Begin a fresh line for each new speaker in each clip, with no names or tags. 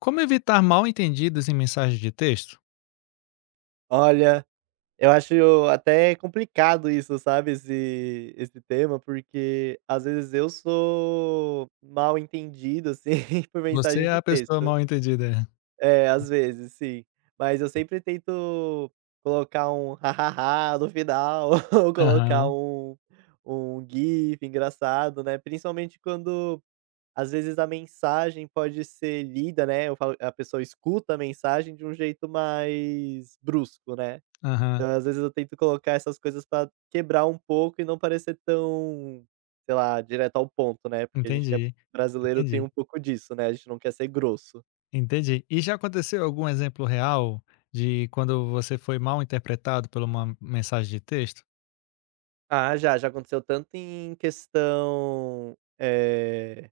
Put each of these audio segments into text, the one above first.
Como evitar mal-entendidos em mensagens de texto?
Olha, eu acho até complicado isso, sabe, esse tema, porque às vezes eu sou mal entendido, assim, por
Você
mensagem
é
de
a pessoa
texto.
mal-entendida.
É, às vezes, sim. Mas eu sempre tento colocar um ha ha no final, ou colocar
Aham,
um gif engraçado, né, principalmente quando, às vezes, a mensagem pode ser lida, né, eu falo a pessoa escuta a mensagem de um jeito mais brusco, né.
aham.
Então, às vezes eu tento colocar essas coisas pra quebrar um pouco e não parecer tão, sei lá, direto ao ponto, né, porque a gente que é
Entendi,
brasileiro tem
entendi,
um pouco disso, né, a gente não quer ser grosso.
entendi. E já aconteceu algum exemplo real de quando você foi mal interpretado por uma mensagem de texto?
Ah, já, já aconteceu tanto em questão,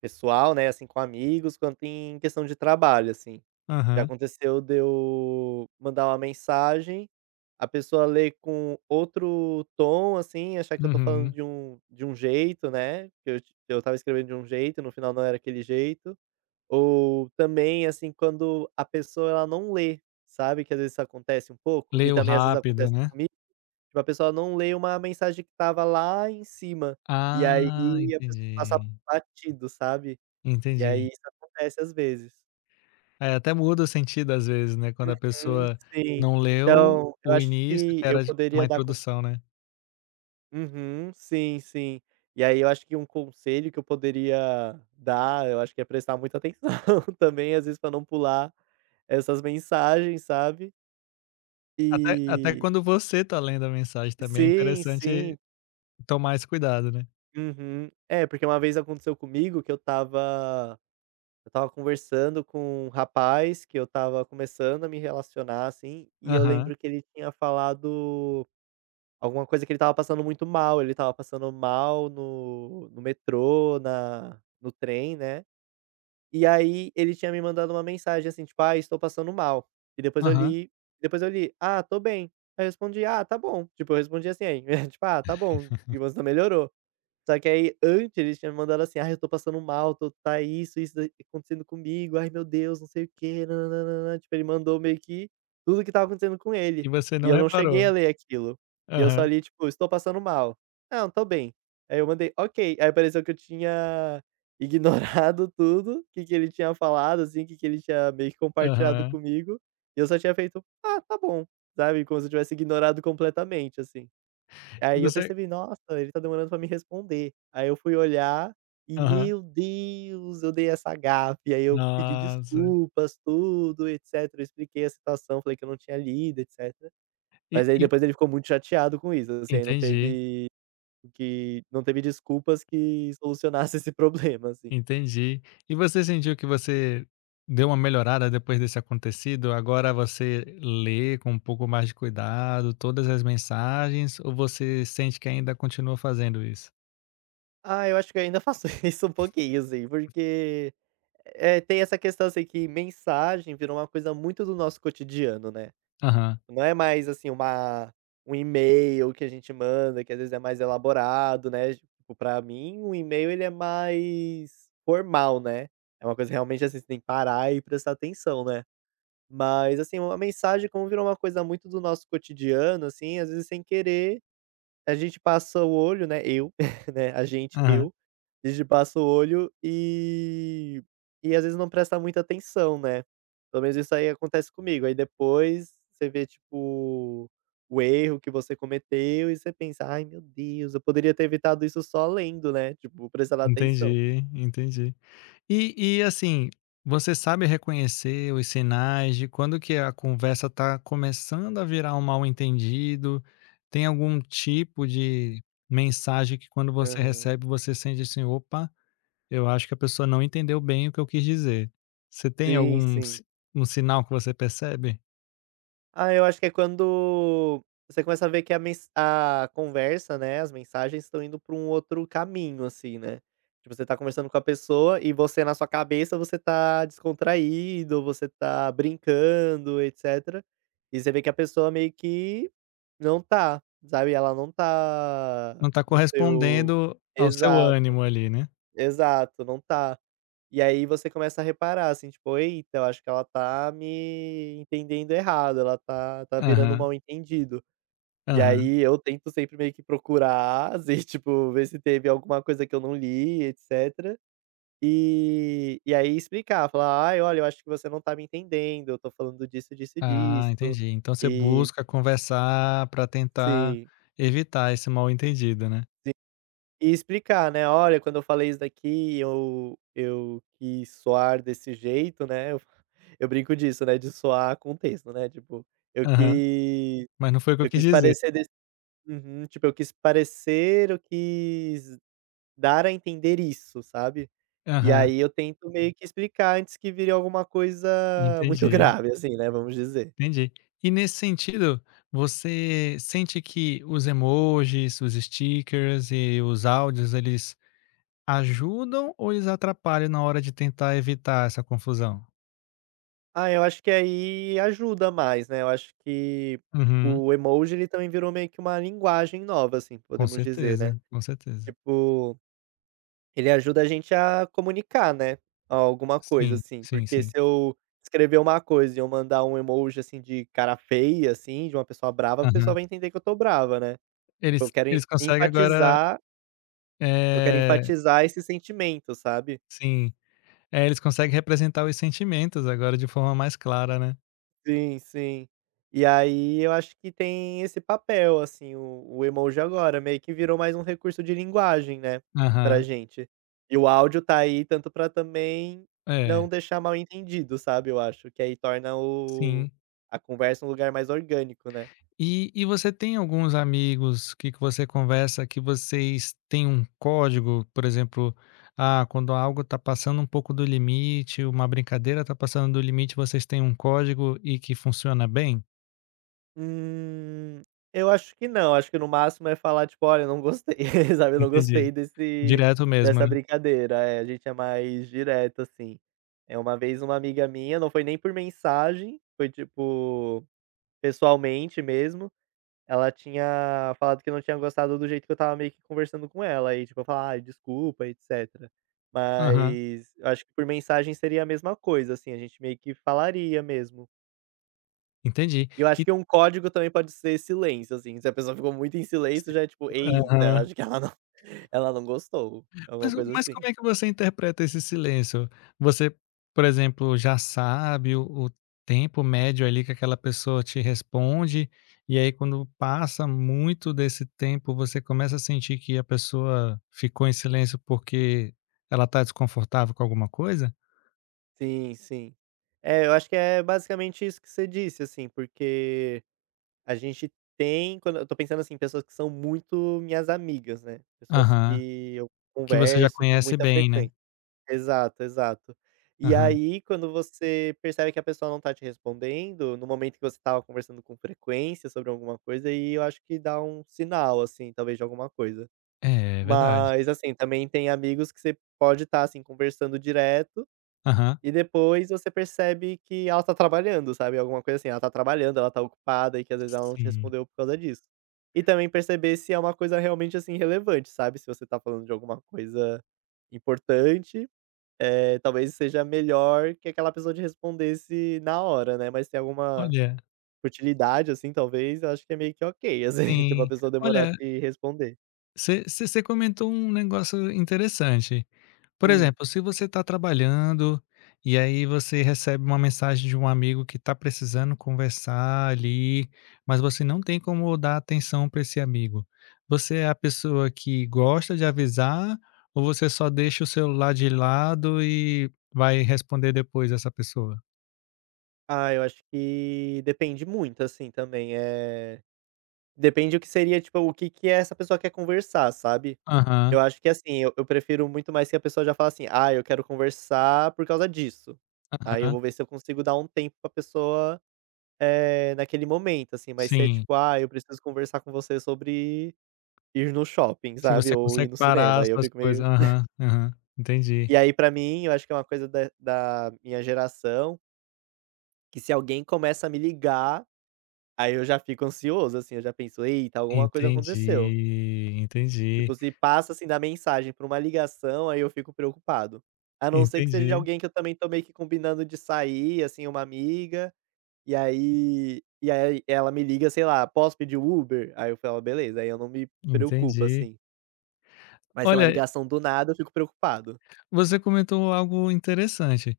pessoal, né, assim, com amigos, quanto em questão de trabalho, assim. Já
Aham,
aconteceu de eu mandar uma mensagem. A pessoa lê com outro tom, assim, achar que eu tô falando
uhum.
de um jeito, né, que eu tava escrevendo de um jeito, no final não era aquele jeito. Ou também, assim, quando a pessoa ela não lê, sabe, que às vezes isso acontece um pouco, e
Leu
também às vezes
rápido,
acontece
né?
comigo, tipo, a pessoa não lê uma mensagem que estava lá em cima, e aí
Ah,
a pessoa passa
entendi,
batido, sabe. E
entendi.
aí isso acontece às vezes.
É, até muda o sentido às vezes, né, quando a
Hum,
pessoa
sim.
não leu
Então, eu
o
acho
início,
que
que
eu
era de uma
poderia dar.
introdução, né?
Uhum, sim, sim. E aí eu acho que um conselho que eu poderia dar, eu acho que é prestar muita atenção também, às vezes, para não pular essas mensagens, sabe.
Até
E
quando você tá lendo a mensagem também é
sim,
interessante
sim.
tomar esse cuidado, né.
Uhum. É, porque uma vez aconteceu comigo que eu estava conversando com um rapaz que eu estava começando a me relacionar, assim, e eu
Aham,
lembro que ele tinha falado alguma coisa, que ele estava passando muito mal, ele estava passando mal no metrô, na no trem, né. E aí ele tinha me mandado uma mensagem assim, tipo: "Ai, estou passando mal". E depois eu
aham.
li depois eu li: "Ah, estou bem". Aí eu respondi: "Ah, tá bom". Tipo, eu respondi assim, aí, tipo: "Ah, tá bom, e você melhorou". Só que aí, antes, eles tinham me mandado assim: "Ai, eu tô passando mal, tô tá isso, isso da acontecendo comigo, ai meu Deus, não sei o quê, nã tipo, ele mandou meio que tudo que estava acontecendo com
E
ele,
você
e
não
eu não cheguei
reparou.
a ler aquilo". E eu só
Aham,
li, tipo: "Estou passando mal". "Não, tô bem". Aí eu mandei: "Ok". Aí pareceu que eu tinha ignorado tudo o que que ele tinha falado, assim, o que que ele tinha meio que compartilhado
aham.
comigo, e eu só tinha feito: "Ah, tá bom", sabe, como se eu tivesse ignorado completamente, assim.
E
Aí eu
você
percebi: "Nossa, ele tá demorando pra me responder". Aí eu fui olhar e,
Aham.
meu Deus, eu dei essa gafe. Aí eu pedi
Nossa.
desculpas, tudo, etcétera. Eu expliquei a situação, falei que eu não tinha lido, etcétera.
E
Mas aí
e
depois ele ficou muito chateado com isso, assim, aí não
entendi,
teve o que não teve desculpas que solucionasse esse problema, assim.
entendi. E você sentiu que você deu uma melhorada depois desse acontecido? Agora você lê com um pouco mais de cuidado todas as mensagens ou você sente que ainda continua fazendo isso?
Ah, eu acho que eu ainda faço isso um pouquinho, assim, porque, tem essa questão, assim, que mensagem virou uma coisa muito do nosso cotidiano, né.
Aham,
Não é mais, assim, uma um e-mail que a gente manda, que às vezes é mais elaborado, né, tipo, pra mim um e-mail ele é mais formal, né, é uma coisa realmente, assim, você tem que parar e prestar atenção, né. Mas, assim, uma mensagem como virou uma coisa muito do nosso cotidiano, assim, às vezes sem querer a gente passa o olho, né, eu, né, a gente,
aham.
eu, a gente passa o olho e às vezes não presta muita atenção, né. Pelo menos isso aí acontece comigo, aí depois você vê, tipo, o erro que você cometeu e você pensa: "Ai meu Deus, eu poderia ter evitado isso só lendo, né", tipo, prestando atenção.
Entendi, entendi. E assim, você sabe reconhecer os sinais de quando que a conversa está começando a virar um mal-entendido? Tem algum tipo de mensagem que quando você
Aham.
recebe, você sente assim: "Opa, eu acho que a pessoa não entendeu bem o que eu quis dizer". Você tem
Sim,
algum
sim.
si um sinal que você percebe?
Ah, eu acho que é quando você começa a ver que a conversa, né, as mensagens estão indo para um outro caminho, assim, né. Tipo, você tá conversando com a pessoa e você na sua cabeça, você tá descontraído, você tá brincando, etcétera. E você vê que a pessoa meio que não tá, sabe, ela não tá
Não está
no seu.
correspondendo ao seu ânimo
Exato.
ali, né?
Exato, não tá. E aí você começa a reparar, assim, tipo: "Eita, eu acho que ela tá me entendendo errado, ela tá virando um
Aham,
mal-entendido". E
aham.
aí eu tento sempre meio que procurar, assim, tipo, ver se teve alguma coisa que eu não li, etcétera. E aí explicar, falar: "Ai, olha, eu acho que você não tá me entendendo, eu tô falando disso, disso e
Ah,
disso".
entendi. Então você
E
busca conversar para tentar
sim.
evitar esse mal-entendido, né?
E explicar, né: "Olha, quando eu falei isso daqui, eu quis soar desse jeito, né". Eu eu brinco disso, né, de soar com texto, né, tipo, eu
Aham,
quis
mas não foi o que eu
eu
quis
quis
dizer.
parecer desse uhum, tipo, eu quis parecer, eu quis dar a entender isso, sabe. E
Aham,
aí eu tento meio que explicar antes que vire alguma coisa muito
entendi,
grave, assim, né, vamos dizer.
entendi. E nesse sentido, você sente que os emojis, os stickers e os áudios eles ajudam ou eles atrapalham na hora de tentar evitar essa confusão?
Ah, eu acho que aí ajuda mais, né, eu acho que
Uhum,
o emoji ele também virou meio que uma linguagem nova, assim,
com
podemos dizer,
certeza,
né.
com certeza.
Tipo, ele ajuda a gente a comunicar, né, alguma coisa,
Sim,
assim,
sim,
porque
sim.
se eu escrever uma coisa e eu mandar um emoji, assim, de cara feia, assim, de uma pessoa brava, a pessoa
Aham.
vai entender que eu tô brava, né. Tipo,
Eles
eu quero en
eles conseguem agora,
enfatizar eu quero
eh,
enfatizar esse sentimento, sabe.
sim, eles conseguem representar os sentimentos agora de forma mais clara, né.
Sim, sim. E aí eu acho que tem esse papel, assim, o emoji agora, meio que virou mais um recurso de linguagem, né, pra
Aham,
gente. E o áudio tá aí tanto pra também não
é,
deixar mal entendido, sabe, eu acho, que aí torna o
sim.
a conversa um lugar mais orgânico, né.
E você tem alguns amigos que você conversa que vocês têm um código, por exemplo, ah, quando algo está passando um pouco do limite, uma brincadeira está passando do limite, vocês têm um código e que funciona bem?
Hum, eu acho que não, acho que no máximo é falar tipo: "Olha, eu não gostei", sabe, "eu não
Entendi.
gostei desse
Direto mesmo,
dessa
né?
brincadeira". É, a gente é mais direto, assim. É uma vez uma amiga minha, não foi nem por mensagem, foi tipo, pessoalmente mesmo, ela tinha falado que não tinha gostado do jeito que eu estava meio que conversando com ela, aí tipo eu falar: "Ai, desculpa", etcétera.
Aham,
Mas eu acho que por mensagem seria a mesma coisa, assim, a gente meio que falaria mesmo.
entendi.
E eu acho
E
que um código também pode ser silêncio, assim, se a pessoa ficou muito em silêncio
Sim.
já é tipo: "Eita, eu
Aham.
acho que ela não ela não gostou", alguma
Mas
coisa
mas como
assim.
é que você interpreta esse silêncio? Você, por exemplo, já sabe o tempo médio ali que aquela pessoa te responde, e aí quando passa muito desse tempo, você começa a sentir que a pessoa ficou em silêncio porque ela está desconfortável com alguma coisa?
Sim, sim. É, eu acho que é basicamente isso que você disse, assim, porque a gente tem quando eu tô pensando, assim, pessoas que são muito minhas amigas, né, pessoas
Aham.
que eu
Que você já
converso com
conhece
muita
bem, né.
frequência. Exato, exato. E
Aham.
aí, quando você percebe que a pessoa não tá te respondendo, no momento que você estava conversando com frequência sobre alguma coisa, aí eu acho que dá um sinal, assim, talvez de alguma coisa.
É, verdade.
Mas, assim, também tem amigos que você pode estar, assim, conversando direto
Aham.
e depois você percebe que ela tá trabalhando, sabe, alguma coisa assim, ela tá trabalhando, ela tá ocupada e que às vezes ela não te
Sim.
respondeu por causa disso. E também perceber se é uma coisa realmente, assim, relevante, sabe, se você tá falando de alguma coisa importante, talvez seja melhor que aquela pessoa te respondesse na hora, né, mas tem alguma
Olha
futilidade, assim, talvez, eu acho que é meio que ok, assim, tipo, a
Sim.
pessoa demorar a
Olha,
te responder.
você comentou um negócio interessante. Por
Hum.
exemplo, se você está trabalhando e aí você recebe uma mensagem de um amigo que está precisando conversar ali, mas você não tem como dar atenção para esse amigo. Você é a pessoa que gosta de avisar ou você só deixa o celular de lado e vai responder depois essa pessoa?
Ah, eu acho que depende muito, assim, também, depende o que seria, tipo, o que que essa pessoa quer conversar, sabe.
Aham,
Eu acho que, assim, eu prefiro muito mais que a pessoa já fala assim: "Ah, eu quero conversar por causa disso". Aí eu
aham,
vou ver se eu consigo dar um tempo pra pessoa. Naquele momento, assim, mas se é
sim.
tipo: "Ah, eu preciso conversar com você sobre ir no shopping",
Se
sabe,
você
ou ir
consegue
no
parar
cinema,
as
aí eu
suas
fico
coisas.
meio.
Aham, aham, entendi.
E aí pra mim, eu acho que é uma coisa da minha geração, que se alguém começa a me ligar, aí eu já fico ansioso, assim, eu já penso: "Eita, alguma coisa aconteceu".
Entendi, entendi,
Tipo, se passa, assim, da mensagem pra uma ligação, aí eu fico preocupado. A não ser que seja
entendi,
alguém que eu também tô meio que combinando de sair, assim, uma amiga. E aí ela me liga, sei lá: "Posso pedir o Uber?" Aí eu falo: "Beleza", aí eu não me preocupo,
entendi.
assim. Mas se é uma
Olha,
ligação do nada, eu fico preocupado.
você comentou algo interessante.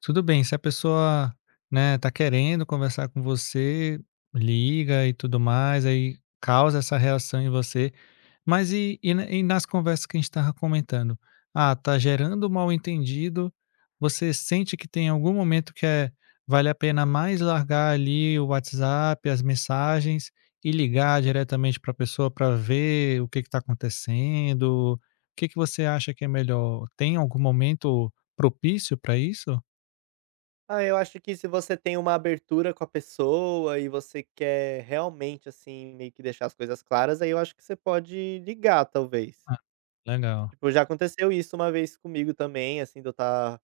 Tudo bem, se a pessoa, né, tá querendo conversar com você, liga e tudo mais, aí causa essa reação em você. Mas e na e nas conversas que a gente estava comentando? Ah, tá gerando um mal-entendido, você sente que tem algum momento que vale a pena mais largar ali o WhatsApp, as mensagens e ligar diretamente para a pessoa para ver o que está acontecendo? O que que você acha que é melhor? Tem algum momento propício para isso?
Ah, eu acho que se você tem uma abertura com a pessoa e você quer realmente, assim, meio que deixar as coisas claras, aí eu acho que você pode ligar, talvez.
Ah, legal,
Tipo, já aconteceu isso uma vez comigo também, assim, de eu estar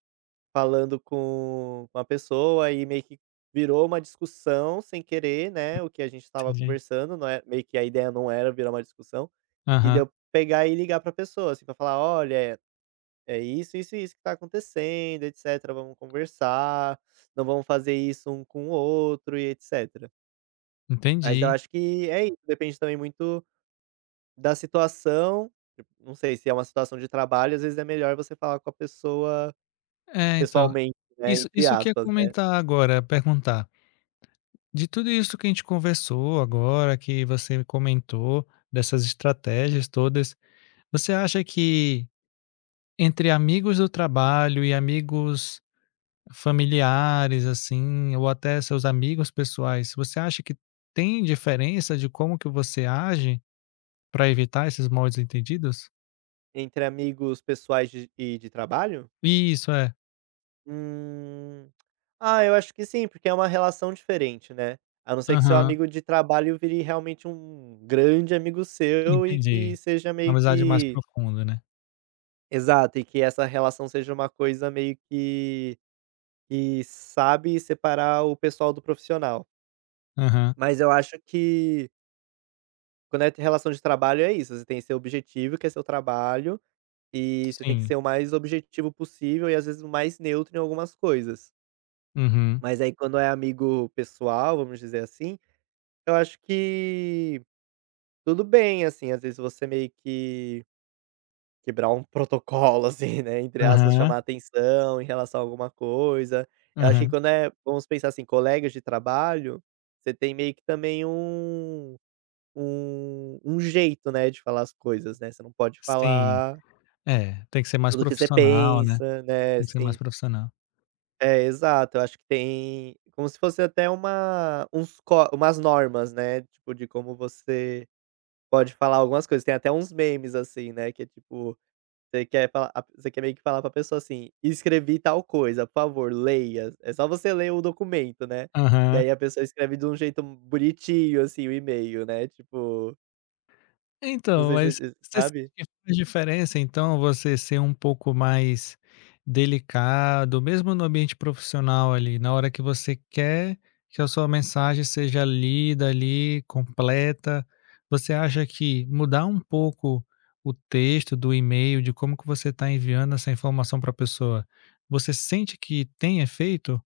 falando com a pessoa e meio que virou uma discussão sem querer, né, o que a gente estava
entendi.
conversando, não é meio que a ideia não era virar uma discussão. E de
Aham,
eu pegar e ligar pra pessoa, assim, pra falar: "Olha, é isso, isso e isso que tá acontecendo, etcétera. Vamos conversar, não vamos fazer isso um com o outro e etcétera". Mas eu
entendi.
acho que é isso, depende também muito da situação, tipo, não sei, se é uma situação de trabalho, às vezes é melhor você falar com a pessoa
É, então,
pessoalmente, né,
isso
entre
isso que eu ia
aspas, né.
comentar agora, é perguntar. De tudo isso que a gente conversou agora, que você comentou, dessas estratégias todas, você acha que entre amigos do trabalho e amigos familiares, assim, ou até seus amigos pessoais, você acha que tem diferença de como que você age para evitar esses moldes entendidos?
Entre amigos pessoais de e de trabalho.
Isso, é.
Hum. Ah, eu acho que sim, porque é uma relação diferente, né. A não ser que seu
Aham,
amigo de trabalho vire realmente um grande amigo seu e
entendi.
que seja
Uma
meio
amizade mais
que
profunda, né.
exato, e que essa relação seja uma coisa meio que sabe separar o pessoal do profissional.
Aham,
Mas eu acho que quando é relação de trabalho é isso, você tem seu objetivo, que é seu trabalho, e você tem que
sim.
ser o mais objetivo possível e às vezes o mais neutro em algumas coisas.
Uhum.
Mas aí quando é amigo pessoal, vamos dizer assim, eu acho que tudo bem, assim, às vezes você meio que quebrar um protocolo, assim, né, entre aspas,
Aham,
chamar atenção em relação a alguma coisa. Eu acho que
aham.
quando é, vamos pensar assim, colegas de trabalho, você tem meio que também um jeito, né, de falar as coisas, né, você não pode
Sim.
falar
É, tem que ser mais
tudo que você
profissional, né,
pensa, né,
tem que ser mais
assim.
profissional.
É, exato. Eu acho que tem como se fosse até uma uns có umas normas, né, tipo, de como você pode falar algumas coisas. Tem até uns memes, assim, né, que é tipo, você quer meio que falar pra pessoa assim: "Escrevi tal coisa, por favor, leia". É só você ler o documento, né. E
Aham.
aí a pessoa escreve de um jeito bonitinho, assim, o e-mail, né, tipo, não
Então,
sei se
mas
você
você sente
sabe?
que faz diferença, então, você ser um pouco mais delicado, mesmo no ambiente profissional ali, na hora que você quer que a sua mensagem seja lida ali, completa, você acha que mudar um pouco o texto do e-mail, de como que você está enviando essa informação para a pessoa, você sente que tem efeito?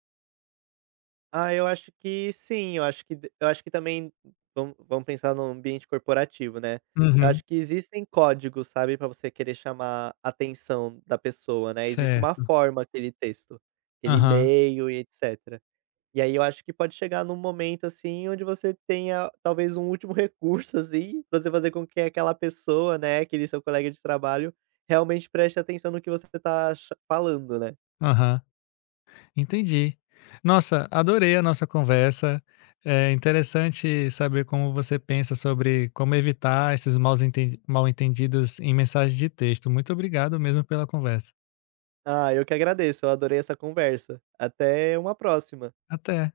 Ah, eu acho que sim, eu acho que também vamos pensar no ambiente corporativo, né. Eu
Uhum.
acho que existem códigos, sabe, para você querer chamar a atenção da pessoa, né. Existe uma
Certo.
forma aquele texto, aquele
Aham,
e-mail e etcétera. E aí eu acho que pode chegar num momento, assim, onde você tenha talvez um último recurso, assim, pra você fazer com que aquela pessoa, né, aquele seu colega de trabalho, realmente preste atenção no que você tá cha falando, né.
aham. Entendi. Nossa, adorei a nossa conversa. É interessante saber como você pensa sobre como evitar esses maus enten mal entendidos em mensagens de texto. Muito obrigado mesmo pela conversa.
Ah, eu que agradeço, eu adorei essa conversa. Até uma próxima.
Até.